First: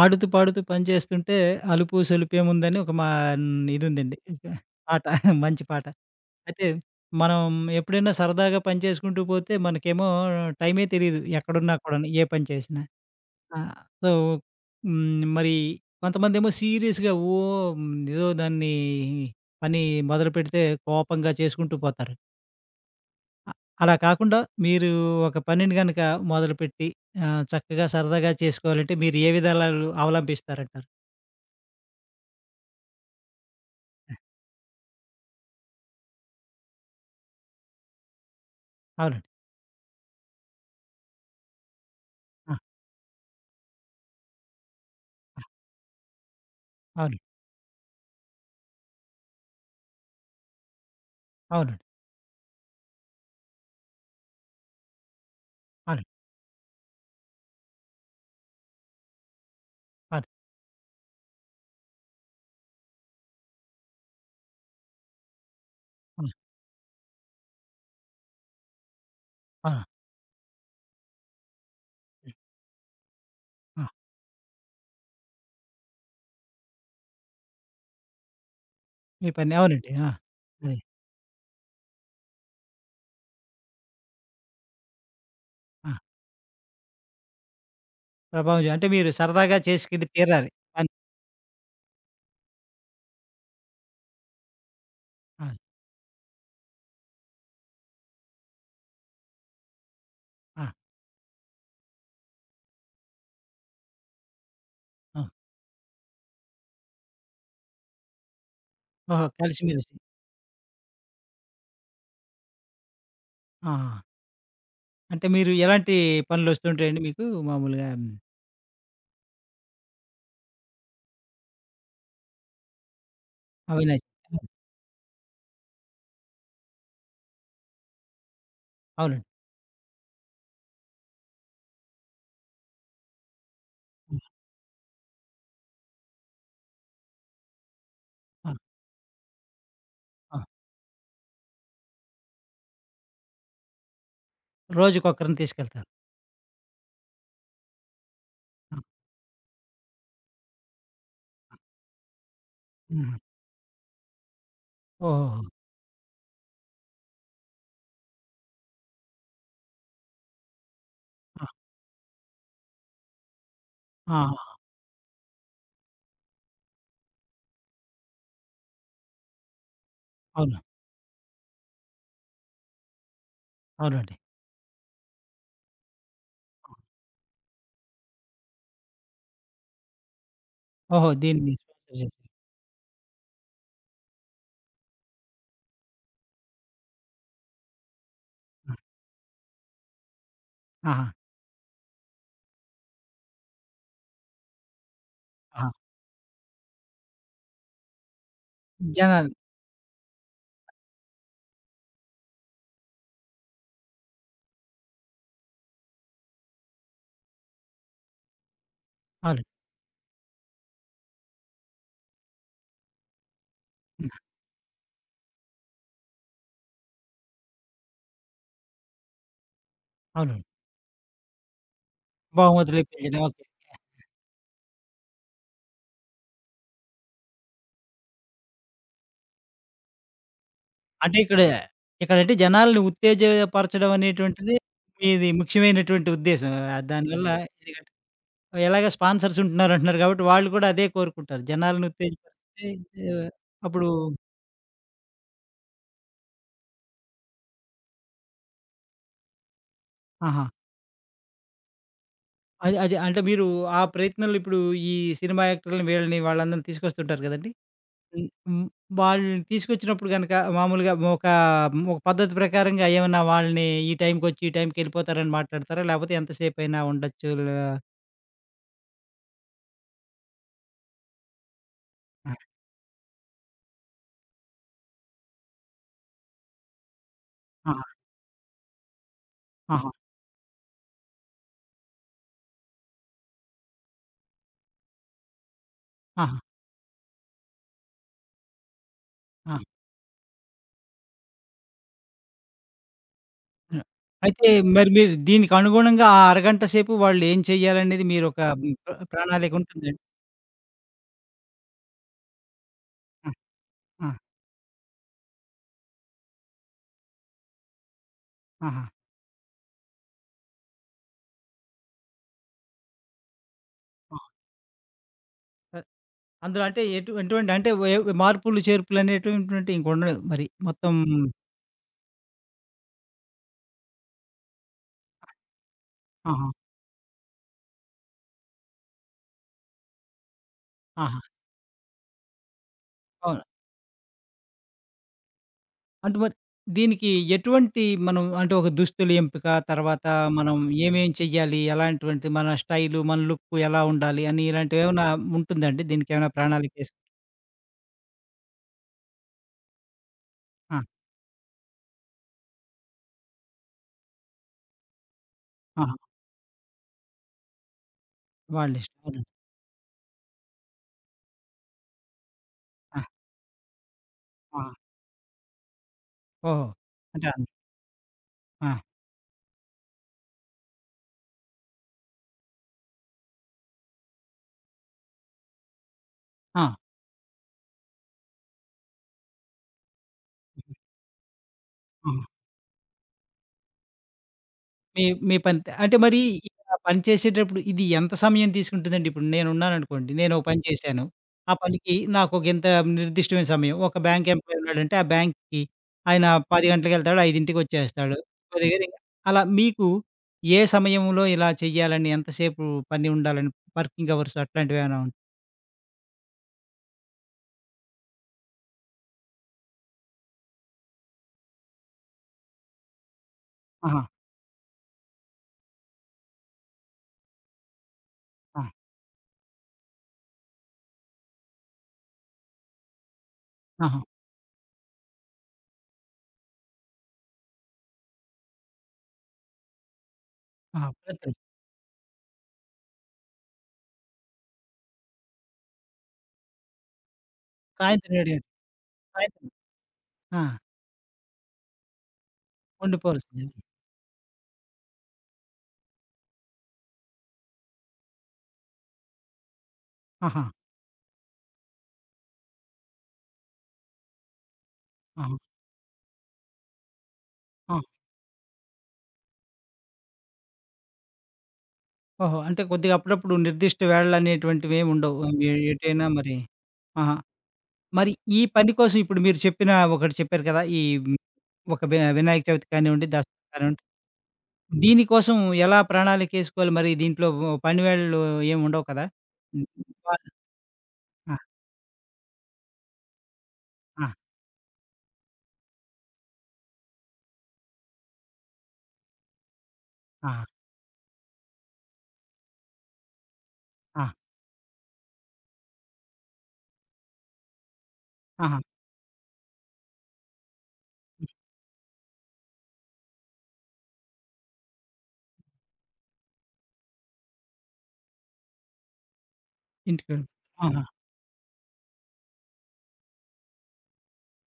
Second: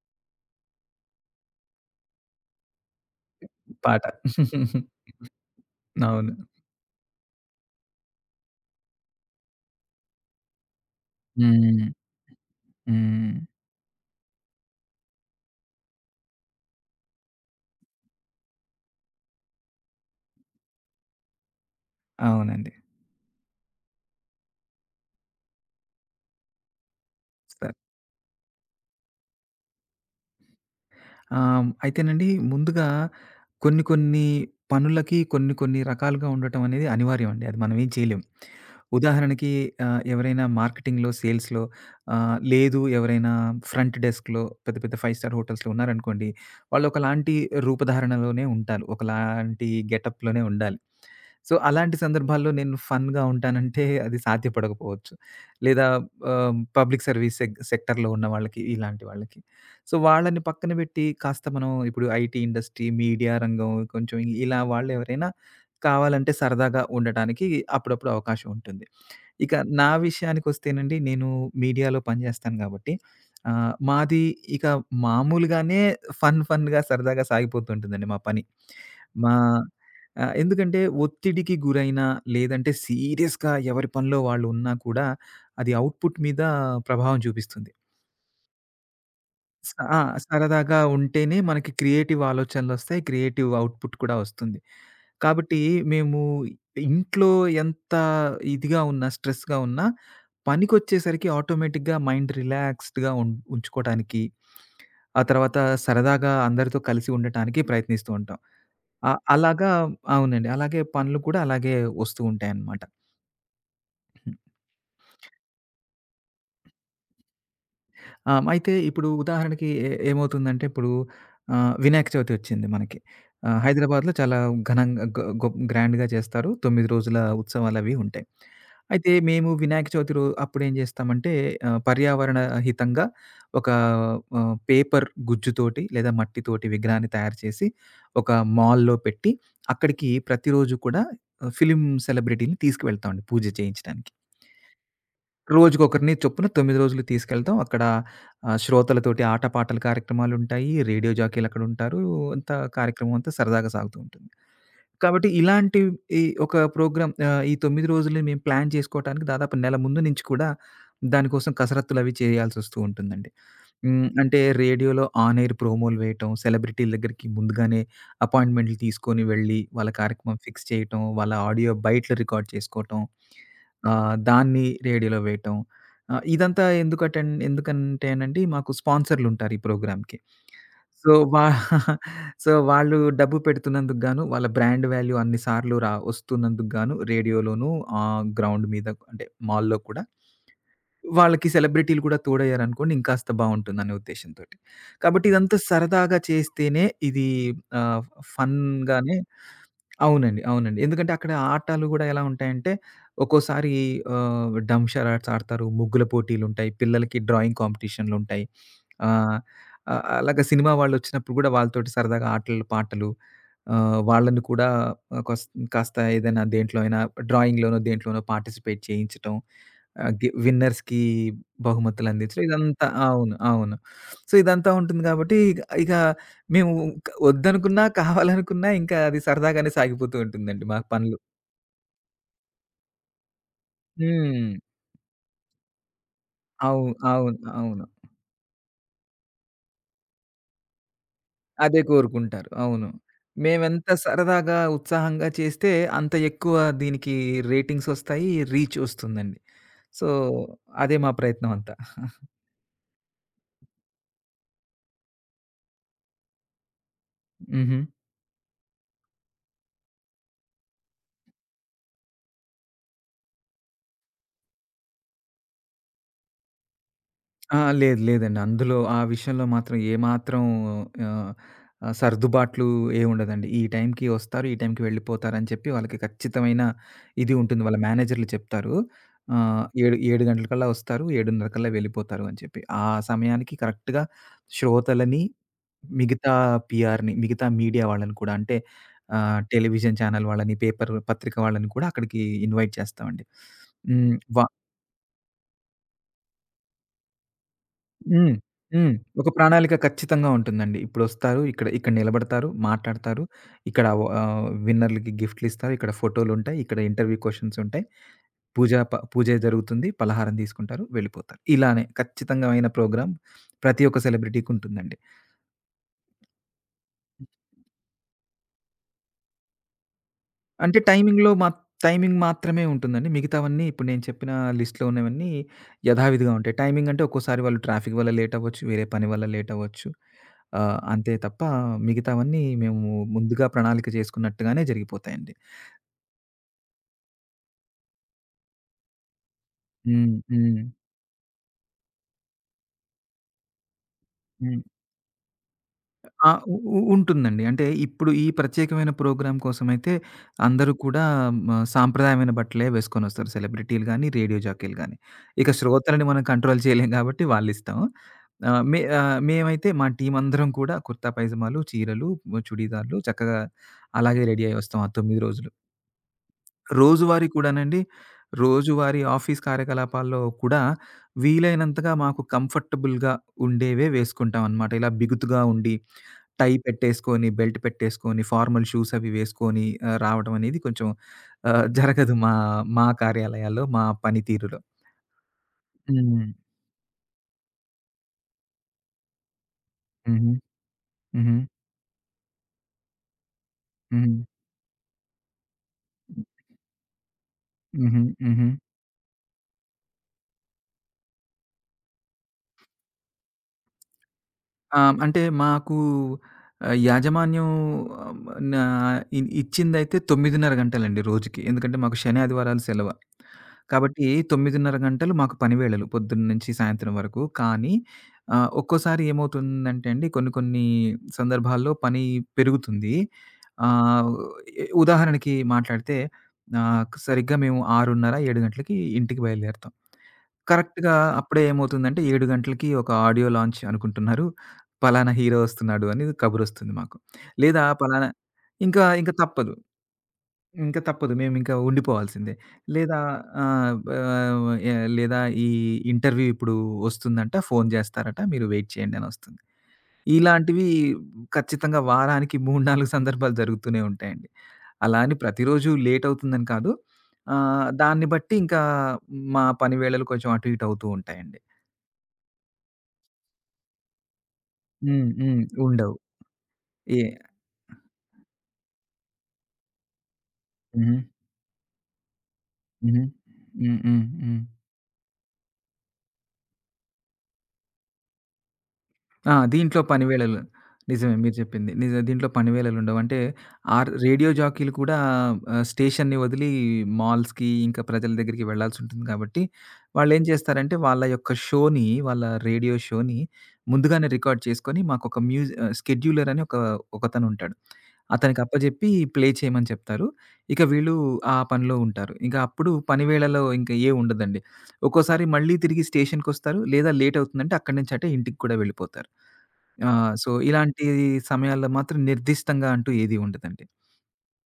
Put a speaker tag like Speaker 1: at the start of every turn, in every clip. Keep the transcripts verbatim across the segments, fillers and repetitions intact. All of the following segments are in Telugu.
Speaker 1: 'ఆడుతూ పాడుతూ పనిచేస్తుంటే అలుపు సలుపు ఏముందని' ఒక మా హ్మ్.
Speaker 2: పాట.
Speaker 1: ఇదుందండి. పాట మంచి పాట.
Speaker 2: అవును.
Speaker 1: అయితే, మనం ఎప్పుడైనా సరదాగా పని చేసుకుంటూ పోతే మనకేమో టైమే తెలీదు,
Speaker 2: హ్మ్.
Speaker 1: ఎక్కడున్నాకూడాను పని చేసినా.
Speaker 2: హ్మ్.
Speaker 1: ఆహ్, సో, హ్మ్, మరి కొంతమందేమో సీరియస్‌గా ఓహ్! ఏదో దాన్ని పని మొదలుపెడితే కోపంగా చేసుకుంటూ పోతారు.
Speaker 2: అవునండి.
Speaker 1: అ అలా కాకుండా మీరు ఒక పనిని గనక మొదలుపెట్టి ఆహ్,
Speaker 2: స
Speaker 1: చక్కగా సరదాగా చేసుకోవాలంటే మీరు ఏ విధాలాలు అవలంబిస్తారంటారు?
Speaker 2: ఆ! అయితేనండి ముందుగా కొన్ని,
Speaker 1: ఆ!
Speaker 2: కొన్ని పనులకి కొన్ని, కొన్ని రకాలుగా ఉండటమనేది అనివార్యమండి. అది మనం ఏం చేయలేం.
Speaker 1: అవునండి.
Speaker 2: ఉదాహరణకి ఆహ్, ఎవరైనా మార్కెటింగ్‌‌లో, సేల్స్‌‌‌లో ఆహ్,
Speaker 1: ఆ!
Speaker 2: లేదు ఎవరైనా ఫ్రంట్ డెస్క్‌‌లో పెద్ద, పెద్ద ఫైవ్ స్టార్
Speaker 1: ఆ!
Speaker 2: హోటల్స్‌‌లో ఉన్నారనుకోండి. వాళ్ళు
Speaker 1: అవును.
Speaker 2: ఒకలాంటి రూపధారణలోనే ఉంటారు. ఒకలాంటి గెటప్‌‌లోనే ఉండాలి. సో,
Speaker 1: అవునండి.
Speaker 2: అలాంటి సందర్భాల్లో నేను ఫన్‌గా ఉంటానంటే అది సాధ్యపడకపోవచ్చు. లేదా
Speaker 1: అవును.
Speaker 2: ఆహ్, పబ్లిక్ సర్వీస్ సె సెక్టర్‌‌లో ఉన్న వాళ్ళకి ఇలాంటి వాళ్ళకి. సో,
Speaker 1: అవును.
Speaker 2: వాళ్ళని పక్కన పెట్టి కాస్త మనం ఇప్పుడు ఐటీ ఇండస్ట్రీ, మీడియా రంగం కొంచెం ఇలా వాళ్ళెవరైనా
Speaker 1: హ్మ్.
Speaker 2: కావాలంటే సరదాగా ఉండటానికి అప్పుడప్పుడు అవకాశం ఉంటుంది. ఇక
Speaker 1: ఆ!
Speaker 2: నా విషయానికొస్తేనండి, నేను మీడియాలో
Speaker 1: హ్మ్.
Speaker 2: పనిచేస్తాను కాబట్టి ఆహ్,
Speaker 1: ఆ!
Speaker 2: మాది ఇక మామూలుగానే ఫన్, ఫన్‌గా సరదాగా సాగిపోతూ ఉంటుందండి మా పని.
Speaker 1: ఈ
Speaker 2: మా
Speaker 1: పని అవునండి. ఆ!
Speaker 2: ఆహ్, ఎందుకంటే,
Speaker 1: హ్మ్.
Speaker 2: ఒత్తిడికి గురైనా లేదంటే సీరియస్‌గా ఎవరి పనిలో వాళ్ళు ఉన్నా కూడా అది
Speaker 1: ఆ!
Speaker 2: అవుట్‌పుట్ మీద ప్రభావం చూపిస్తుంది.
Speaker 1: ప్రభావజ అంటే మీరు సరదాగా
Speaker 2: అ ఆ!
Speaker 1: చేసుకొని తీరాలి
Speaker 2: సరదాగా
Speaker 1: అన్
Speaker 2: ఉంటేనే మనకి క్రియేటివ్ ఆలోచనలొస్తయి. క్రియేటివ్ ఔట్పుట్ కూడా వస్తుంది.
Speaker 1: ఆ!
Speaker 2: కాబట్టి, మేము ఇంట్లో ఎంత ఇదిగా ఉన్నా, స్ట్రెస్‌గా ఉన్నా,
Speaker 1: ఆ!
Speaker 2: పనికొచ్చేసరికి ఆటోమేటిక్‌గా మైండ్ రిలాక్స్డ్‌గా ఉం ఉంచుకోవటానికి, ఆ
Speaker 1: ఆ!
Speaker 2: తర్వాత సరదాగా అందరితో కలిసి ఉండటానికి ప్రయత్నిస్తూ ఉంటాం. ఆహ్,
Speaker 1: ఓహో! కలిసి,
Speaker 2: అలాగా
Speaker 1: మెలిసి.
Speaker 2: అవునండి. అలాగే పనులు కూడా అలాగే వస్తూ ఉంటాయనమాట.
Speaker 1: ఆ! ఆ! అంటే మీరు ఎలాంటి పనులు వస్తుంటాయండి మీకు మామూలుగా?
Speaker 2: ఆహ్, హ్మ్. అయితే ఇప్పుడు ఉదాహరణకి, ఏ ఏమవుతుందంటే ఇప్పుడు ఆహ్, వినాయక చవితి వచ్చింది మనకి. ఆహ్,
Speaker 1: అవునండి.
Speaker 2: హైదరాబాద్లో చాలా ఘనంగా గ గొ గ్రాండ్‌గా చేస్తారు. తొమ్మిది రోజుల ఉత్సవాలవి ఉంటాయి. అయితే
Speaker 1: అవునండి.
Speaker 2: మేము వినాయక చవితి రొ అప్పుడేం చేస్తామంటే, ఆహ్, పర్యావరణ హితంగా ఒక
Speaker 1: హ్మ్.
Speaker 2: ఆహ్, పేపర్ గుజ్జుతోటి లేదా మట్టితోటి విగ్రహాన్ని తయారు చేసి, ఒక
Speaker 1: ఆ!
Speaker 2: మాల్‌లో పెట్టి, అక్కడికి
Speaker 1: ఆ!
Speaker 2: ప్రతిరోజు కూడా ఆహ్, ఫిల్మ్ సెలబ్రిటీని తీసుకవెళ్తామండి పూజ చేయించడానికి.
Speaker 1: రోజుకొక్కరిని తీసుకెళ్తాను.
Speaker 2: రోజుకొకరిని చొప్పున తొమిది రోజులు తీసుకెళ్తాం. అక్కడ ఆహ్,
Speaker 1: ఆ!
Speaker 2: శ్రోతలతోటి ఆట, పాాటల కార్యక్రమాలుంటాయి. రేడియో
Speaker 1: ఆ!
Speaker 2: జాకీలక్కడ ఉంటారు. అంత
Speaker 1: హ్మ్.
Speaker 2: కార్యక్రమం
Speaker 1: హ్మ్.
Speaker 2: అంతా సరదాగా సాగుతూ ఉంటుంది. కాబట్టి,
Speaker 1: ఓహోహో!
Speaker 2: ఇలాంటి ఈ ఒక ప్రోగ్రామ్ ఆహ్, ఈ తొమిది రోజులని మేము ప్లాన్ చేసుకోవటానికి దాదాపు నెల ముందు నుంచి కూడా,
Speaker 1: ఆ!
Speaker 2: దానికోసం కసరత్తులవి చేయాల్సొస్తూ ఉంటుందండి. హ్మ్, అంటే
Speaker 1: ఆహాహా!
Speaker 2: రేడియోలో ఆన్ ఏర్ ప్రోమోలు వేయటం, సెలబ్రిటీల దగ్గరికి ముందుగానే అపాయింట్మెంట్లు తీసుకొని వెళ్ళి, వాళ్ళ కార్యక్రమం
Speaker 1: అవునా!
Speaker 2: ఫిక్స్ చేయటం, వాళ్ళ ఆడియో బయట్ల రికార్డ్ చేసుకోవటం. ఆహ్,
Speaker 1: అవునండి.
Speaker 2: దాన్ని రేడియోలో వేయటం. ఆహ్, ఇదంతా ఎందుకటన్ ఎందుకంటేనండి మాకు స్పాన్సర్లుంటారు, ఈ ప్రోగ్రామ్‌కి.
Speaker 1: ఓహో!
Speaker 2: సో వా
Speaker 1: దీన్నీ జు
Speaker 2: సో, వాళ్ళు డబ్బు పెడుతున్నందుకు గాను, వాళ్ళ బ్రాండ్ వాల్యూ అన్ని సార్లు రా ఒస్తున్నందుకుగాను. రేడియోలోను, ఆహ్, గ్రౌండ్
Speaker 1: హ్మ్.
Speaker 2: మీద అంటే మాల్‌లో కూడా.
Speaker 1: ఆహా!
Speaker 2: వాళ్ళకి సెలబ్రిటీలు కూడా తోడయ్యారనుకోండి, ఇంకాస్త బావుంటుందనే ఉద్దేశంతోటి. కాబట్టి ఇదంతా
Speaker 1: ఆ!
Speaker 2: సరదాగా చేస్తేనే ఇది ఆహ్, ఫన్‌గానే
Speaker 1: జనాలు
Speaker 2: అవునండి, అవునండి. ఎందుకంటే, అక్కడ ఆటలు కూడా ఎలా ఉంటాయంటే, ఒక్కోసారి ఆహ్, డంషరాట్స్ ఆడతారు. ముగ్గుల పోటీలుంటయి. పిల్లలకి డ్రాయింగ్ కాంపిటీషన్లుంటాయి. ఆహ్,
Speaker 1: అవునండి.
Speaker 2: ఆహ్, అలాగా సినిమా వాళ్ళొచ్చినప్పుడు కూడా వాళ్ళతోటి సరదాగా ఆటలు, పాటలు, ఆహ్,
Speaker 1: హ్మ్.
Speaker 2: వాళ్ళని కూడా ఆహ్, కోస్ కాస్త ఏదైనా దేంట్లో అయినా డ్రాయింగ్‌ డ్రాయింగ్‌లోనో, దేంట్లోనో పార్టిసిపేట్ చేయించటం. ఆహ్, గి
Speaker 1: అవునండి.
Speaker 2: విన్నర్స్‌కి బహుమతులందించడం, ఇదంతా
Speaker 1: బహుమతులుపించడం
Speaker 2: అవును. అవును. సో, ఇదంతా ఉంటుంది గాబట్టి ఐ ఇగ మేము ఇక వద్దనుకున్నా, కావాలనుకున్నా ఇంకా అది సరదాగానే సాగిపోతూ ఉంటుందండి మాకు పనులు.
Speaker 1: అంటే ఇక్కడ, ఇక్కడంటే జనాలని ఉత్తేజపరచడం
Speaker 2: హ్మ్.
Speaker 1: అనేటువంటిది, ఇది ముఖ్యమైనటువంటి ఉద్దేశ్యం. ఆహ్,
Speaker 2: అవును,
Speaker 1: దానివల్ల
Speaker 2: అవును,
Speaker 1: ఇదిగ
Speaker 2: అవును.
Speaker 1: ఎలాగ స్పాన్సర్సుంటున్నారంటున్నారు కాబట్టి, వాళ్ళు కూడా అదే కోరుకుంటారు
Speaker 2: అదే
Speaker 1: జనాలను
Speaker 2: కోరుకుంటారు,
Speaker 1: ఉత్తేజించే
Speaker 2: అవును.
Speaker 1: ఆహ్, అప్పుడు
Speaker 2: మేమెంత సరదాగా, ఉత్సాహంగా చేస్తే అంత ఎక్కువ దీనికి రేటింగ్సొస్తాయి, రీచ్ ఒస్తుందండి. సో,
Speaker 1: ఆహా!
Speaker 2: అదే మా ప్రయత్నం అంతా.
Speaker 1: అదె అదె అంటే మీరు ఆ ప్రయత్నంలో ఇప్పుడు ఈ సినిమా యాక్టర్‌ల్ని వీళ్ళని వాళ్ళందరిని తీసుకొస్తుంటారు గదండి!
Speaker 2: హుహు.
Speaker 1: హ్మ్ హ్మ్ వాళ్ళని తీసుకొచ్చినప్పుడు గనక, మామూలుగా ఒక ఒక పద్ధతి ప్రకారంగా ఏవన్నా వాళ్ళని ఈ టైంకొచ్చి ఈ టైంకెళ్ళిపోతారని మాట్లాడతారా? లేకపోతే ఎంతసేపైనా ఉండొచ్చు
Speaker 2: ఆ!
Speaker 1: ఆ
Speaker 2: లేదు లేదండి. అందులో ఆ విషయంలో మాత్రం ఏమాత్రం ఆహ్, ఆహ్,
Speaker 1: ఆ!
Speaker 2: సర్దుబాట్లు ఏముండదండి. ఈ టైంకి ఒస్తారు. ఈ టైంకి వెళ్ళిపోతారని చెప్పి వాళ్ళకి ఖచ్చితమైన ఇది ఉంటుంది. వాళ్ళ
Speaker 1: ఆహా!
Speaker 2: మేనేజరులు చెప్తారు. ఆహ్,
Speaker 1: ఆహా!
Speaker 2: "ఏడు ఏడు గంటల కల్లా ఒస్తారు. ఏడునర్ర కల్లా వెళ్ళిపోతారు" అని చెప్పి. ఆ సమయానికి కరెక్ట్‌గా శ్రోతలని, మిగతా
Speaker 1: ఆహా!
Speaker 2: పీఆర్‌ని, మిగతా మీడియా వాళ్ళని కూడా అంటే ఆహ్,
Speaker 1: ఆ!
Speaker 2: టెలివిజన్ ఛానెల్ వాళ్ళని, పేపర్ పత్రిక వాళ్ళని కూడా అక్కడికి ఇన్వైట్ చేస్తామండి.
Speaker 1: హ్మ్.
Speaker 2: హ్మ్. వా
Speaker 1: అయితే మరి మీరు దీనికనుగుణంగా ఆ అరగంట సేపు వాళ్ళేం చేయ్యాలనేది
Speaker 2: హ్మ్.
Speaker 1: మీరొక
Speaker 2: హ్మ్.
Speaker 1: ప్ర
Speaker 2: ఒక
Speaker 1: ప్రణాళిక
Speaker 2: ప్రణాళిక
Speaker 1: ఉంటుందాండి?
Speaker 2: ఖచ్చితంగా ఉంటుందండి. ఇప్పుడొస్తారు. ఇక్కడ ఇక్కడ నిలబడతారు. మాట్లాడతారు.
Speaker 1: ఆ!
Speaker 2: ఇక్కడ ఓహ్
Speaker 1: ఆ!
Speaker 2: ఆహ్, విన్నర్‌లకి గిఫ్ట్‌లిస్తారు. ఇక్కడ ఫోటోలుంటాయి. ఇక్కడ ఇంటర్‌వ్యూ క్వెషన్స్ ఉంటాయి. పూజా
Speaker 1: ఆహా!
Speaker 2: ప పూజ జరుగుతుంది, పలహారం తీసుకుంటారు, వెళ్ళిపోతారు. ఇలానే ఖచ్చితంగామైన ప్రోగ్రామ్ ప్రతి ఒక్క
Speaker 1: ఆ!
Speaker 2: సెలబ్రిటీకుంటుందండి.
Speaker 1: అ అందులో అంటే ఎటు ఎటువంటి అంటే ఎవ్ మార్పులు, చేర్పులనేటువంటవంటివింక ఉండవు మరి
Speaker 2: అంటే
Speaker 1: మొత్తం.
Speaker 2: టైమింగ్‌లో మాత్ టైమింగ్ మాత్రమే ఉంటుందండి. మిగతావన్నీ ఇప్పుడు నేను చెప్పిన లిస్ట్‌లో ఉన్నవన్నీ, యధావిధిగా
Speaker 1: ఆహా!
Speaker 2: ఉంటాయి. టైమింగ్ అంటే ఒక్కోసారి వాళ్ళు ట్రాఫిక్ వల్ల లేటవ్వచ్చు, వేరే పని వల్ల లేటవ్వచ్చు. ఆహ్, అంతే
Speaker 1: ఆహా!
Speaker 2: తప్ప మిగతావన్నీ మేము
Speaker 1: అవును.
Speaker 2: ముందుగా ప్రణాళిక జేసుకున్నట్టుగానే జరిగిపోతాయండి.
Speaker 1: అంటే, మరి దీనికి ఎటువంటి, మనం అంటే, ఒక దుస్తుల ఎంపిక, తర్వాత
Speaker 2: హ్మ్.
Speaker 1: మనం
Speaker 2: హ్మ్.
Speaker 1: ఏమేం చేయాలి? ఎలాంటివంటే మన స్టైలు, మన లుక్కు ఎలా ఉండాలి? అని,
Speaker 2: హ్మ్.
Speaker 1: ఇలాంటివి ఏమన్నా ఉంటుందాండి?
Speaker 2: ఆ!
Speaker 1: దీనికిేమైనా
Speaker 2: ఉ
Speaker 1: ప్రణాళిక
Speaker 2: ఉ
Speaker 1: చేసు
Speaker 2: ఉంటుందండి. అంటే ఇప్పుడు ఈ ప్రత్యేకమైన ప్రోగ్రామ్ కోసమైతే, అందరూ
Speaker 1: ఆ!
Speaker 2: కూడా మ సాంప్రదాయమైన బట్టలే వేసుకొని వస్తారు. సెలబ్రిటీలు గానీ, రేడియో జాకీలు గాని. ఇక
Speaker 1: ఆహా!
Speaker 2: శ్రోతలని మనం కంట్రోల్ చేయలేం కాబట్టి, వాళ్ళిస్తం. ఆహ్,
Speaker 1: వాళ్ళ
Speaker 2: మే ఆహ్,
Speaker 1: ఇష్టం.
Speaker 2: మేమైతే మా టీమ్ అందరం కూడా కుర్తా పైజమాలు, చీరలు, ఆహ్, చుడీదార్లు
Speaker 1: ఆ!
Speaker 2: చక్కగా అలాగే రెడీ అయ్యి
Speaker 1: ఆ!
Speaker 2: వస్తాం ఆ తొమ్మిది రోజులు.
Speaker 1: ఓహో!
Speaker 2: రోజువారీ
Speaker 1: అంటాన్
Speaker 2: కూడానండి,
Speaker 1: ఆ!
Speaker 2: రోజువారీ ఆఫీస్ కార్యకలాపాల్లో కూడా వీలైనంతగా మాకు కంఫర్టబుల్‌గా ఉండేవే వేసుకుంటాంనమాట. ఇలా బిగుతుగా ఉండి, టై
Speaker 1: ఆ!
Speaker 2: పెట్టేసుకొని బెల్ట్ పెట్టేసుకొని, ఫార్మల్ షూస్ అవి వేసుకొని ఆహ్, రావటమనేది కొంచెం ఆహ్, జరగదు
Speaker 1: ఆ!
Speaker 2: మా మా కార్యాలయాల్లో మా పనితీరులో.
Speaker 1: మీ మీ పని, అంటే మరి
Speaker 2: హ్మ్.
Speaker 1: ఇక్కడ పని చేసేటప్పుడు ఇది ఎంత సమయం తీసుకుంటుందండి? ఇప్పుడు నేను ఉన్నాననుకోండి,
Speaker 2: హుహు.
Speaker 1: నేను పని చేశాను.
Speaker 2: హుహు.
Speaker 1: ఆ పనికి నాకు ఇంత నిర్దిష్టమైన సమయం. ఒక
Speaker 2: హ్మ్.
Speaker 1: బ్యాంక్ ఎంప్లాయి ఉన్నాడంటే, ఆ బ్యాంక్‌కి ఆయన పది గంట్లకెళ్తాడు. ఐదింటికి
Speaker 2: హుహు.
Speaker 1: వచ్చేస్తాడు.
Speaker 2: హుహు.
Speaker 1: [unintelligible] అలా మీకు ఏ సమయంలో ఇలా చేయ్యాలని, ఎంతసేపు పని ఉండాలని, వర్కింగ్ అవర్స్
Speaker 2: ఆ!
Speaker 1: అట్లాంటివి ఏమైనా
Speaker 2: అంటే మాకూ ఆహ్, యాజమాన్యం ఆహ్, వమ న ఇ ఇచ్చిందైతే తొమ్మిదిన్నర గంటలండి రోజుకి. ఎందుకంటే, మాకు శని ఆదివారాలు సెలవ.
Speaker 1: ఆహా!
Speaker 2: కాబట్టి తొమ్మిదిన్నర గంటలు మాకు పనివేళలు. పొద్దున నుంచి సాయంత్రం వరకు. కానీ, ఆహ్,
Speaker 1: ఆ!
Speaker 2: ఒక్కోసారి ఏమవుతుందంటే అండి, కొన్ని కొన్ని సందర్భాల్లో పని పెరుగుతుంది.
Speaker 1: ఆహా!
Speaker 2: ఆహ్, ఉ ఇ ఉదాహరణకి, మాట్లాడితే ఆహ్, సరిగ్గా మేము ఆరున్నర ఏడు గంటలకి ఇంటికి బయలుదేరుతాం. కరెక్ట్‌గా
Speaker 1: ఆహా!
Speaker 2: అప్పుడే ఏమవుతుందంటే, ఏడు గంటలకి ఒక ఆడియో లాంచ్ అనుకుంటున్నారు. పలానా హీరో వస్తున్నాడు అనేది కబురు వస్తుంది మాకు. లేదా పలానా
Speaker 1: సాయంత్రం ఏడు.
Speaker 2: ఇంకా ఇంక
Speaker 1: సాయంత్రం
Speaker 2: తప్పదు.
Speaker 1: ఆ!
Speaker 2: ఇంక తప్పదు, మేమింక ఉండిపోవాల్సిందే. లేదా,
Speaker 1: ఉండిపోవలసిందే.
Speaker 2: ఆహ్, బ ఆవ ఎ లేదా ఈ "ఇంటర్వ్యూ ఇప్పుడు వస్తుందంట, ఫోను చేస్తారట, మీరు వెయిట్ చేయండి" అని వస్తుంది.
Speaker 1: ఆహా!
Speaker 2: ఇలాంటివి ఖచ్చితంగా వారానికి మూడు, నాలుగు సందర్భాలు జరుగుతూనే ఉంటాయండి. అలా అని
Speaker 1: ఆహ!
Speaker 2: ప్రతిరోజు లేట్ అవుతుందని కాదు. ఆహ్,
Speaker 1: ఆ!
Speaker 2: దాన్ని బట్టి ఇంకా, మా పనివేళలు కొంచెం అటుఇటు అవుతూ ఉంటాయండి.
Speaker 1: ఓహో! అంటే కొద్దిగా అప్పుడప్పుడు నిర్దిష్ట వేళలు అనేటువంటివేమి
Speaker 2: హ్మ్,
Speaker 1: ఉండవు.
Speaker 2: హ్మ్. ఉండవు.
Speaker 1: ఏటైనా మరి?
Speaker 2: ఏ
Speaker 1: ఆహా! మరి ఈ పని కోసం ఇప్పుడు మీరు చెప్పిన ఒకటి చెప్పారు కదా! ఈహ్,
Speaker 2: హుహు.
Speaker 1: హ్మ్. ఒక వి వినాయక చవితి
Speaker 2: హ్మ్.
Speaker 1: కానివ్వండి, దసరా
Speaker 2: హ్మ్,
Speaker 1: కానివ్వండి,
Speaker 2: హ్మ్, హ్మ్.
Speaker 1: దీనికోసం ఎలా ప్రణాళికేసుకోవాలి? మరి దీంట్లో పనివేళలు ఏమి ఉండవు కదా?
Speaker 2: ఆ! దీంట్లో
Speaker 1: [unintelligible]
Speaker 2: పనివేళలు నిజమే మీరు
Speaker 1: ఆ!
Speaker 2: చెప్పింది, నిజమే దీంట్లో పనివేళలు ఉండవు. అంటే ఆర్
Speaker 1: ఆ!
Speaker 2: రేడియో జాకీలు కూడా ఆహ్ స్టేషన్‌ని వదిలి మాల్స్‌కీ ఇంకా ప్రజల దగ్గరికి వెళ్ళాల్సుంటుంది, గాబట్టి వాళ్ళేం
Speaker 1: ఆ!
Speaker 2: చేస్తారంటే వాళ్ళ యొక్క షోని వాళ్ళ రేడియో షోని ముందుగానే
Speaker 1: ఆ!
Speaker 2: రికార్డ్ చేసుకొని, మాక ఒక మ్యూజ స్కెడ్యూలర్ అని ఒక ఒకతను ఉంటాడు. అతనికి
Speaker 1: ఆహా!
Speaker 2: అప్పజెప్పి ప్లే చేయమని చెప్తారు. ఇక వీళ్ళు ఆ పనిలో ఉంటారు. ఇక అప్పుడు పనివేళలో ఇంక ఏమి ఉండదండి. ఒక్కోసారి మళ్ళీ తిరిగి స్టేషన్‌కొస్తారు. లేదా లేట్ అవుతుందంటే అక్కడి నుంచి అటే ఇంటికి కూడా వెళ్ళిపోతారు. ఆ!
Speaker 1: ఇంటికాడ
Speaker 2: సో
Speaker 1: ఆహా!
Speaker 2: ఇలాంటి సమయాల్లో మాత్రం నిర్దిష్టంగా అంటూ ఏది ఉండదండి.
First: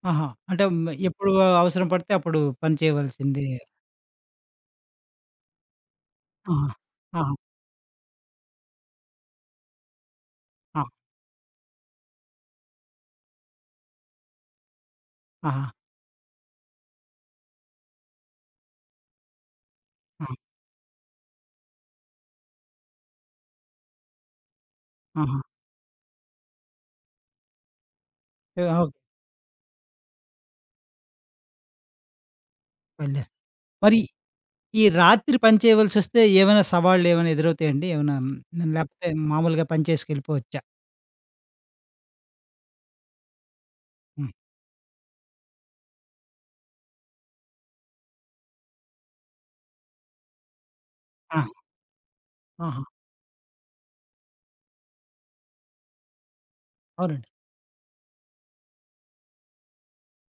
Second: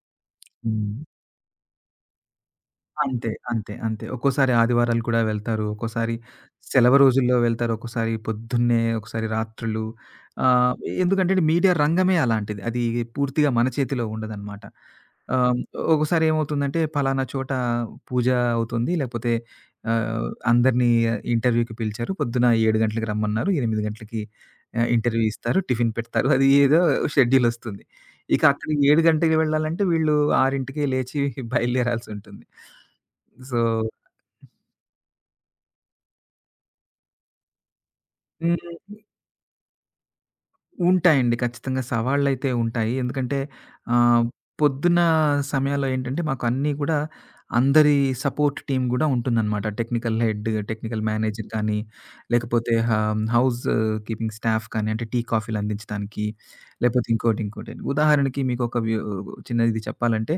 Speaker 1: ఆహా! అంటే మ
Speaker 2: హ్మ్.
Speaker 1: ఎప్పుడు అవసరం పడితే అప్పుడు పని
Speaker 2: అంతే.
Speaker 1: చేయవల్సిందే.
Speaker 2: అంతే. అంతే. ఒక్కోసారి ఆదివారాలు కూడా వెళ్తారు. ఒక్కోసారి
Speaker 1: ఆహా!
Speaker 2: సెలవు రోజుల్లో
Speaker 1: ఆహా!
Speaker 2: వెళ్తారు. ఒకసారి పొద్దున్నే ఒకసారి రాత్రులు ఆహ్,
Speaker 1: ఆ!
Speaker 2: ఎందుకంటే మీడియా రంగమే అలాంటిది. అది పూర్తిగా మన చేతిలో ఉండదనమాట. ఆహ్,
Speaker 1: ఆహా!
Speaker 2: ఒకసారి ఏమవుతుందంటే పలానా చోట పూజ అవుతుంది, లేకపోతే ఆహ్,
Speaker 1: ఆ!
Speaker 2: అందరినీ ఇంటర్వ్యూకి పిలిచారు, పొద్దున ఏడు గంటలకు రమ్మన్నారు. ఎనిమిది గంటలకి ఇంటర్వ్యూ
Speaker 1: ఆహా!
Speaker 2: ఇస్తారు. టిఫిన్ పెడతారు. అది ఏదో షెడ్యూల్ వస్తుంది. ఇక
Speaker 1: ఏ
Speaker 2: అక్కడికి
Speaker 1: ఆగు
Speaker 2: ఏడు గంటకి వెళ్ళాలంటే వీళ్ళు ఆరుంటీకే లేచి బయలుదేరాల్సి ఉంటుంది.
Speaker 1: బయలుదేర్
Speaker 2: సో
Speaker 1: మరి, ఈ రాత్రి పని చేయవల్సొస్తే ఏమైనా సవాళ్ళు ఏమైనా ఎదురవుతాయండి? ఏమన్నా
Speaker 2: హ్మ్.
Speaker 1: లేకపోతే మామూలుగా పని చేసుకెళ్ళిపోవచ్చా?
Speaker 2: ఉంటాయండి. ఖచ్చితంగా సవాళ్ళైతే ఉంటాయి. ఎందుకంటే ఆహ్,
Speaker 1: హ్మ్.
Speaker 2: పొద్దున్న సమయాల్లో ఏంటంటే మాకు అన్నీ కూడా అందరి సపోర్ట్ టీమ్ గూడా ఉంటుందన్నమాట. టెక్నికల్ హెడ్, టెక్నికల్ మేనేజర్
Speaker 1: ఆహా!
Speaker 2: కానీ, లేకపోతే
Speaker 1: ఆహా!
Speaker 2: హ హౌస్ కీపింగ్ స్టాఫ్ కానీ అంటే టీ కాఫీలు అందించడాానికి లేకపోతే
Speaker 1: అవునండి.
Speaker 2: ఇంకోటి ఇంకోటి. ఉదాహరణకి మీకు ఒకక వ చిన్న ఇది చెప్పాలంటే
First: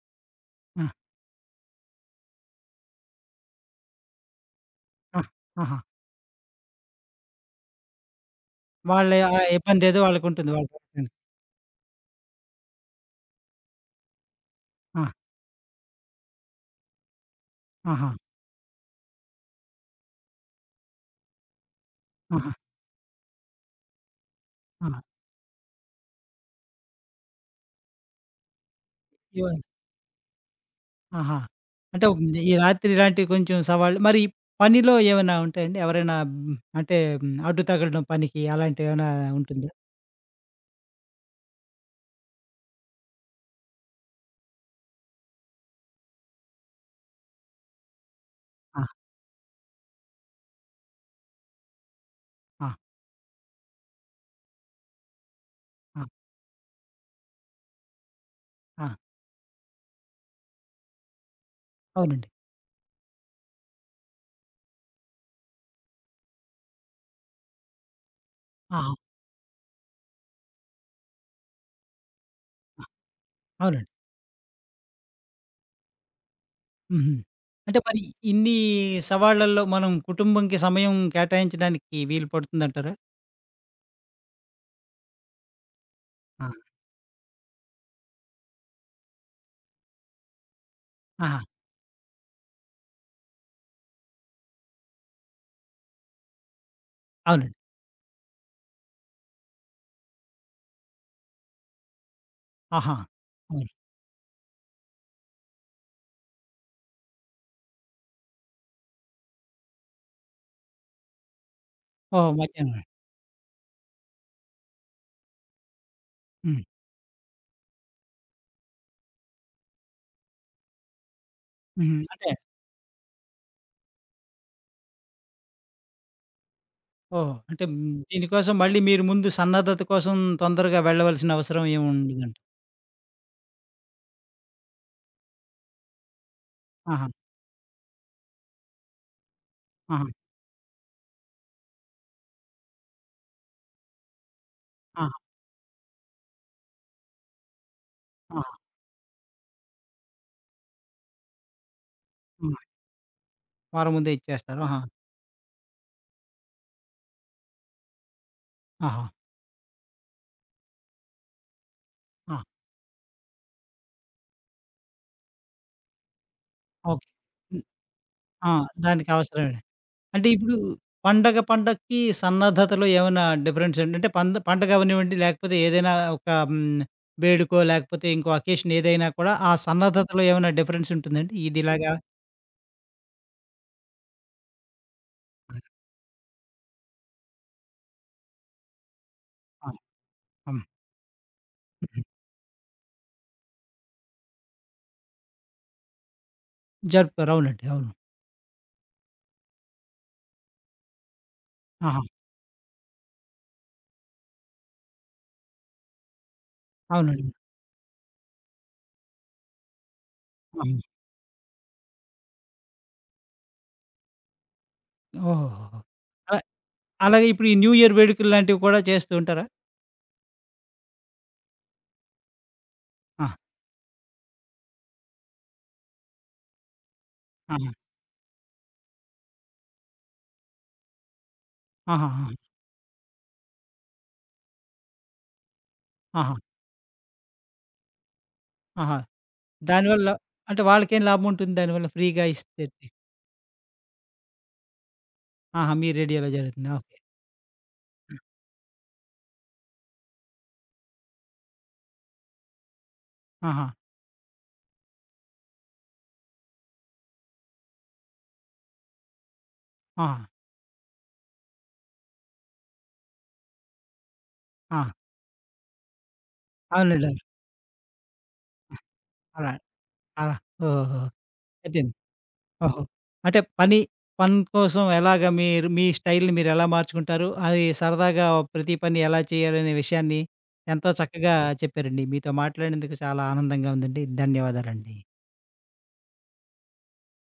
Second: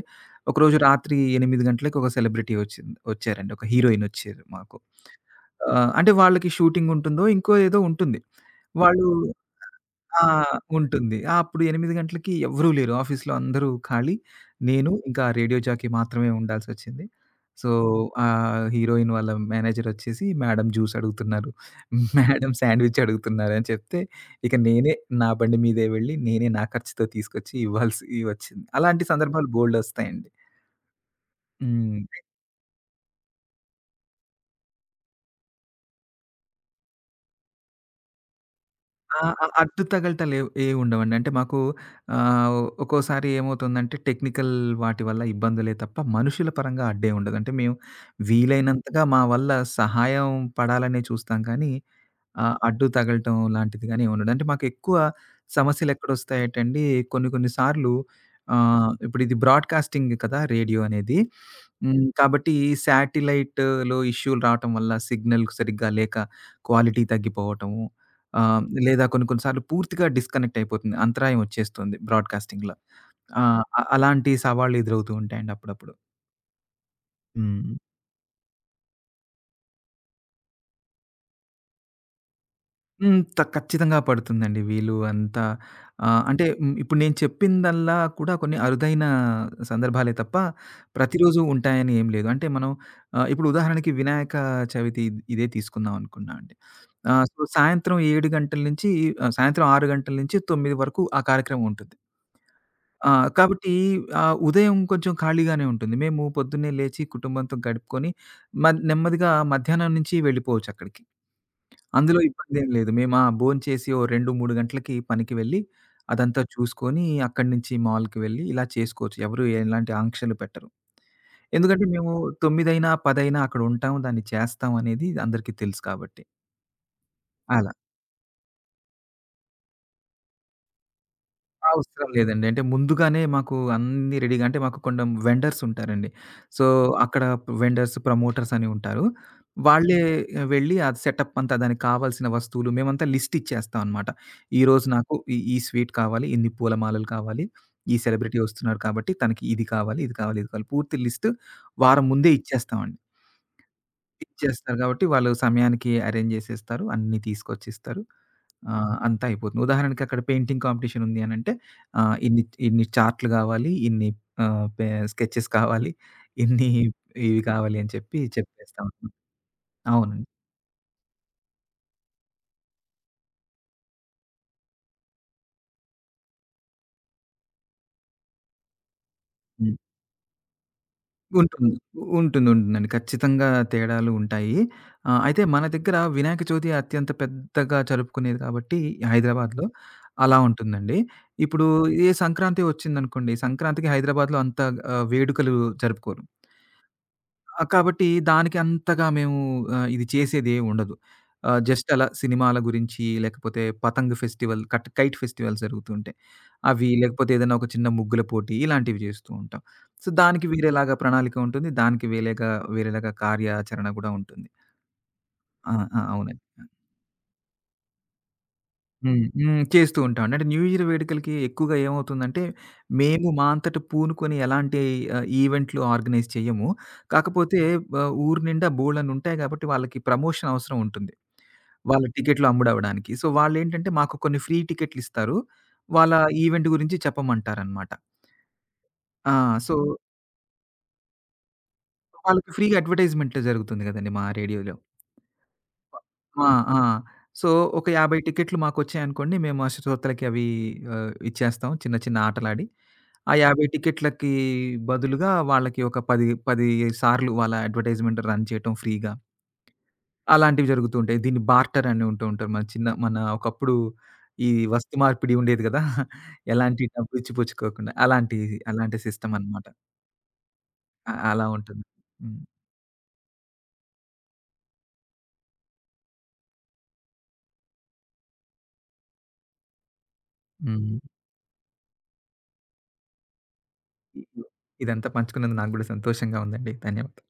Speaker 2: ఒకరోజు
Speaker 1: ఆ!
Speaker 2: రాత్రి ఎనిమిది గంటలకి ఒక సెలబ్రిటీ వచ్చిింది వచ్చారండి. ఒక హీరోయినొచ్చారు మాకు.
Speaker 1: ఆ!
Speaker 2: ఆ!
Speaker 1: ఆహా!
Speaker 2: అంటే వాళ్ళకి షూటింగ్ ఉంటుందో ఇంకో ఏదో ఉంటుంది. వాళ్ళు
Speaker 1: వాళ్ళ ఆ ఇబ్బందేదో
Speaker 2: ఆ!
Speaker 1: వాళ్ళకుంటుంది వాలలు చెప్పకపోయిన
Speaker 2: ఉంటుంది. ఆ అప్పుడు ఎనిమిది గంటలకి ఎవ్వరూ లేరు. ఆఫీస్లో అందరూ ఖాళీ నేను
Speaker 1: ఆ!
Speaker 2: ఇంకా రేడియో జాకీ మాత్రమే ఉండాల్సొచ్చింది. సో
Speaker 1: ఆహా!
Speaker 2: ఆ హీరోయిన్ వాళ్ళ మేనేజర్ వచ్చేసి "మేడమ్ జూస్" అడుగుతున్నారు.
Speaker 1: ఆహా!
Speaker 2: మేడమ్ శాండ్విచ్ అడుగుతున్నారుని చెప్తే ఇక నేనే
Speaker 1: ఆ!
Speaker 2: నా బండి మీదే వెళ్ళి నేనే నా ఖర్చుతో తీసుకొచ్చి ఇవ్వాల్సొచ్చింది. అలాంటి సందర్భాలు
Speaker 1: ఏమని.
Speaker 2: బోల్డొస్తాయండి.
Speaker 1: ఆహా! అంటే
Speaker 2: హ్మ్.
Speaker 1: ఈ రాత్రిలాంటివి కొంచెం సవాళ్ళు మరి పనిలో ఏమన్నా ఉంటాయండి? ఎవరైన హ్మ్ అంటే హ్మ్, అడ్డు తగలడం పనికి అలాంటివేవన్నా
Speaker 2: ఆ! ఆ!
Speaker 1: ఉంటుందా?
Speaker 2: అడ్డుతగలటలు ఏ ఏం ఉండవండి. అంటే మాకు ఆహ్, ఒ ఒక్కోసారి ఏమవుతుందంటే టెక్నికల్ వాటి వల్ల ఇబ్బందులే తప్ప మనుషుల పరంగా అడ్డే ఉండదు. అంటే మేము
Speaker 1: ఆ!
Speaker 2: వీలైనంతగా మా వల్ల సహాయం పడాలనే చూస్తాం కానీ ఆ!
Speaker 1: ఆ!
Speaker 2: అడ్డు తగలటం లాంటిది గాని ఏమిండదు. అంటే మాకెక్కువ సమస్యలు
Speaker 1: ఆ!
Speaker 2: ఎక్కడ వస్తాయటండి కొన్ని కొన్ని సార్లు ఆహ్,
Speaker 1: ఆ!
Speaker 2: ఇప్పుడు ఇది బ్రాడ్‌కాస్టింగ్‌ కదా రేడియో అనేది. హ్మ్.
Speaker 1: అవునండి.
Speaker 2: కాబట్టి శాటిలైట్‌లో ఇష్యూలు రావటం వల్ల సిగ్నల్ సరిగ్గా లేక క్వాలిటీ తగ్గిపోవటము. ఆహ్, హ్మ్.
Speaker 1: ఆహా!
Speaker 2: లేదా కొన్ని కొన్ని సార్లు పూర్తిగా డిస్‍కనెక్ట్ అయిపోతుంది. అంతరాయం వచ్చేస్తుంది బ్రాడ్‌కాస్టింగ్‌ల.
Speaker 1: ఆ!
Speaker 2: ఆ!
Speaker 1: అవునండి.
Speaker 2: అలాంటి సవాళ్ళు ఎదురవుతూ ఉంటాయండి అప్పుడప్పుడు.
Speaker 1: హుహు.
Speaker 2: హ్మ్.
Speaker 1: అంటే మరి ఇన్ని సవాళ్ళల్లో మనం కుటుంబంకి సమయం కేటాయించడానికి వీలు పడుతుందంటారా?
Speaker 2: హ్మ్. త ఖచ్చితంగా పడుతుందండి. వీళ్ళు అంతా ఆహ్, అంటే
Speaker 1: ఆ!
Speaker 2: హ్మ్ ఇప్పుడు నేను చెప్పిందల్లా కూడా కొన్ని అరుదైన సందర్భాలే తప్ప,
Speaker 1: ఆహా!
Speaker 2: ప్రతిరోజు ఉంటాయని ఏం లేదు. అంటే మనం ఆహ్, ఇప్పుడు ఉదాహరణకి 'వినాయక చవితి' ఇ ఇదే తీసుకుందాం అనుకున్నా అండి. ఆహ్, సో,
Speaker 1: అవునండి.
Speaker 2: సాయంత్రం ఏడు గంటల నుంచి ఆహ్, సాయంత్రం గంటల ఆరు గంటల నుంచి తొమ్మిది వరకు ఆ కార్యక్రమం ఉంటుంది.
Speaker 1: ఆహా!
Speaker 2: ఆ!
Speaker 1: హ్మ్.
Speaker 2: కాబట్టి ఆహ్, ఉదయం కొంచెం ఖాళీగానే ఉంటుంది. మేము పొద్దున్నే లేచి కుటుంబంతో గడుపుకొని మ నెమ్మదిగా మధ్యాహ్నం నుంచి వెళ్ళిపోవచ్చక్కడికి. అందులో
Speaker 1: ఓహో!
Speaker 2: ఇబ్బందేం
Speaker 1: మద్యానమా?
Speaker 2: లేదు. మేం ఆ! భోంచేసి, ఓ రెండు మూడు గంటలకి పనికి వెళ్ళి, అదంతా
Speaker 1: హ్మ్.
Speaker 2: చూసుకొని అక్కడి నుంచి మాల్‌కి వెళ్ళి ఇలా చేసుకోవచ్చు. ఎవరు ఇలాంటి ఆంక్షలు పెట్టరు. ఎందుకంటే
Speaker 1: హుహు.
Speaker 2: మేము
Speaker 1: అంటే
Speaker 2: తొమ్మిదైనా, పదైనా అక్కడుంటాం, దాన్ని చేస్తాం అనేది అందరికీ తెలుసు కాబట్టి.
Speaker 1: ఓహో! అంటే,
Speaker 2: అలా.
Speaker 1: మ్ దీనికోసం మళ్ళీ మీరు ముందు సన్నద్ధత కోసం తొందరగా వెళ్ళవలసిన అవసరం
Speaker 2: అవసరం
Speaker 1: ఏముండదంట.
Speaker 2: లేదండి. అంటే, ముందుగానే మాకు అన్నీ రెడీగా అంటే మాకు కొండం వెండర్స్ ఉంటారండి. సో,
Speaker 1: ఆహా!
Speaker 2: అక్కడ వెండర్స్, ప్రమోటర్స్ అని ఉంటారు. వాళ్ళే
Speaker 1: ఆహా!
Speaker 2: వెళ్ళి అది సెటప్ అంతా దానికి కావాల్సిన వస్తువులు మేమంతా లిస్ట్ ఇచ్చేస్తాం అనమాట. ఈ రోజు
Speaker 1: ఆ!
Speaker 2: నాకు ఈ ఈ స్వీటు కావాలి, ఇన్ని పూలమాలలు కావాలి. ఈ సెలబ్రిటీ
Speaker 1: ఆ!
Speaker 2: వస్తున్నారు కాబట్టి తనకి ఇది కావాలి, ఇది కావాలి, ఇది కావాలి, పూర్తి లిస్టు వారం ముందే
Speaker 1: హ్మ్.
Speaker 2: ఇచ్చేస్తామండి.
Speaker 1: వారం ముందే ఇచ్చేస్తారు.
Speaker 2: ఇచ్చేస్తారు
Speaker 1: ఆహా!
Speaker 2: కాబట్టి, వాళ్ళు సమయానికి ఎరేంజ్ జేసేస్తారు. అన్నీ తీసుకొచ్చి ఇస్తారు. ఆహ్,
Speaker 1: ఆహా!
Speaker 2: అంతా అయిపోతుంది. ఉదాహరణకక్కడ పెయింటింగ్ కాంపిటీషన్ ఉంది అనంటే ఆహ్,
Speaker 1: ఆ!
Speaker 2: ఇన్ని ఇన్ని చార్టులు కావాలి. ఇన్ని ఆహ్, పే స్కెచెస్ కావాలి. ఇన్ని
Speaker 1: ఓకే.
Speaker 2: ఇవి
Speaker 1: హ్మ్.
Speaker 2: కావాలి అని చెప్పి,
Speaker 1: ఆ!
Speaker 2: చెప్పేస్తాం అండి.
Speaker 1: దానికవసరమే.
Speaker 2: అవునండి.
Speaker 1: అంటే, ఇప్పుడు పండగ, పండగకి సన్నద్ధతలో ఏమన్నా డిఫరెన్స్ ఏంటంటే పంద పండగవ్వనివ్వండి లేకపోతే ఏదైనా ఒక హ్మ్. వేడుకో, లేకపోతే ఇంకో అకేషనేదైనా కూడా ఆ
Speaker 2: హ్మ్.
Speaker 1: సన్నద్ధతలో ఏమైనా డిఫరెన్స్ ఉంటుందా అండి?
Speaker 2: ఉంటుంది,
Speaker 1: ఇదిలాగా
Speaker 2: ఉంటుంది, ఉంటుందండి. ఖచ్చితంగా తేడాలు ఉంటాయి. ఆహ్, అయితే
Speaker 1: ఆ!
Speaker 2: మన దగ్గర వినాయక చవితి అత్యంత పెద్దగా జరుపుకునేది కాబట్టి హైదరాబాద్‌లో
Speaker 1: ఆ!
Speaker 2: అలా
Speaker 1: ఆ!
Speaker 2: ఉంటుందండి. ఇప్పుడు
Speaker 1: హ్మ్.
Speaker 2: ఏ సంక్రాంతి వచ్చిందనుకోండి, సంక్రాంతికి హైదరాబాద్‌లో అంత ఆహ్, వేడుకలు జరుపుకోరు.
Speaker 1: జరుపుతారు. అవునండి.
Speaker 2: ఆహ్,
Speaker 1: అవును.
Speaker 2: కాబట్టి, దానికంతగా మేము ఆహ్, ఇది చేసేదేముండదు. ఆహ్, జస్ట్
Speaker 1: ఆహా!
Speaker 2: అలా సినిమాల గురించి, లేకపోతే పతంగ్ ఫెస్టివల్ కట్ కైట్ ఫెస్టివల్స్ జరుగుతూ ఉంటాయి. అవి,
Speaker 1: అవునండి.
Speaker 2: లేకపోతే ఏదైనా ఒక చిన్న ముగ్గుల పోటీ, ఇలాంటివి చేస్తూ ఉంటాం. సో, దానికి
Speaker 1: అవును.
Speaker 2: వేరేలాగా ప్రణాళిక ఉంటుంది. దానికి వేలేగా వేరేలాగా కార్యాచరణ కూడా ఉంటుంది. ఆ!
Speaker 1: ఓహోహోహో!
Speaker 2: ఆ! అవునండి.
Speaker 1: ఆహ్,
Speaker 2: ఆ!
Speaker 1: అలాగే ఇప్పుడు ఈ న్యూ ఇయర్ వేడుకల లాంటివి కూడా చేస్తూ
Speaker 2: హ్మ్.
Speaker 1: ఉంటారా?
Speaker 2: హ్మ్. చేస్తూ ఉంటామండి. అంట న్యూ ఇయర్ వేడుకలకి ఎక్కువగా ఏమవుతుందంటే, మేము
Speaker 1: ఆ!
Speaker 2: మా అంతట పూనుకొని ఎలాంటి ఆహ్, ఈవెంట్లు ఆర్గనైజ్ చెయ్యము. కాకపోతే
Speaker 1: ఆహా!
Speaker 2: వ ఊరు నిండా బోల్డన్నుంటాయి కాబట్టి వాళ్ళకి ప్రమోషన్ అవసరం ఉంటుంది. వాళ్ళ
Speaker 1: ఆహాహాహా!
Speaker 2: టికెట్లు అమ్ముడవడానికి. సో, వాళ్ళేంటంటే మాకు కొన్ని ఫ్రీ టికెట్లిస్తారు. వాళ్ళ
Speaker 1: ఆహా!
Speaker 2: ఈవెంట్ గురించి చెప్పమంటారనమాట.
Speaker 1: ఆహా!
Speaker 2: ఆ! సో
Speaker 1: దానివల్ల అంటే వాళ్ళకేం లాభముంటుంది దానివల్ల ఫ్రీగా
Speaker 2: వాళ్ళకి ఫ్రీగా
Speaker 1: ఇస్తంటే?
Speaker 2: అడ్వర్టైజ్‌మెంట్లు జరుగుతుంది కదండీ మా రేడియోలో.
Speaker 1: ఆహా! మీ రేడియోలో
Speaker 2: ప ఆ!
Speaker 1: జరుగుతుందా?
Speaker 2: ఆ!
Speaker 1: ఓకే.
Speaker 2: సో, ఒక యాబై
Speaker 1: ఆ!
Speaker 2: 50 టికెట్లు మాకొచ్చాయనుకోండి, మేము ఆ శ్రోతలకి అవి ఆహ్, ఇచ్చేస్తాం, చిన్న చిన్న ఆటలాడి. ఆ యాబై
Speaker 1: ఆహా!
Speaker 2: టికెట్లకి బదులుగా వాళ్ళకి ఒక పది పది సార్లు వాళ్ళ అడ్వర్టైజ్‌మెంట్ రన్ చేయటం ఫ్రీగా.
Speaker 1: ఆహా!
Speaker 2: అలాంటివి జరుగుతూ ఉంటాయి. దీన్ని బార్టర్ అని ఉంటూ ఉంటాం. మన చిన్న మన ఒకప్పుడు ఈ
Speaker 1: ఆ!
Speaker 2: వస్తు మార్పిడి ఉండేది కదా! ఎలాంటి
Speaker 1: అవునండి
Speaker 2: డబ్బు
Speaker 1: అవును.
Speaker 2: ఇచ్చి పుచ్చుకోకుండా. అలాంటి,
Speaker 1: ఆ!
Speaker 2: అలాంటి సిస్టమ్
Speaker 1: అలా,
Speaker 2: అనమాట.
Speaker 1: అలా. ఓహో!
Speaker 2: అ అలా ఉంటుంది.
Speaker 1: అయిపోయింది.
Speaker 2: హ్మ్.
Speaker 1: ఓహో! అంటే పని, పని కోసం ఎలాగా మీరు మీ స్టైల్‌ని మీరెలా మార్చుకుంటారు? అది సరదాగా ప్రతి పని ఎలా చేయాలనే విషయాన్ని, ఎంతో
Speaker 2: హ్మ్.
Speaker 1: చక్కగా చెప్పారండి. మీతో మాట్లాడినందుకు చాలా ఆనందంగా ఉందండి. ధన్యవాదాలండి.
Speaker 2: ఇదంతా పంచుకున్నందు నాకు గూడా సంతోషంగా ఉందండి. ధన్యవాదాలు.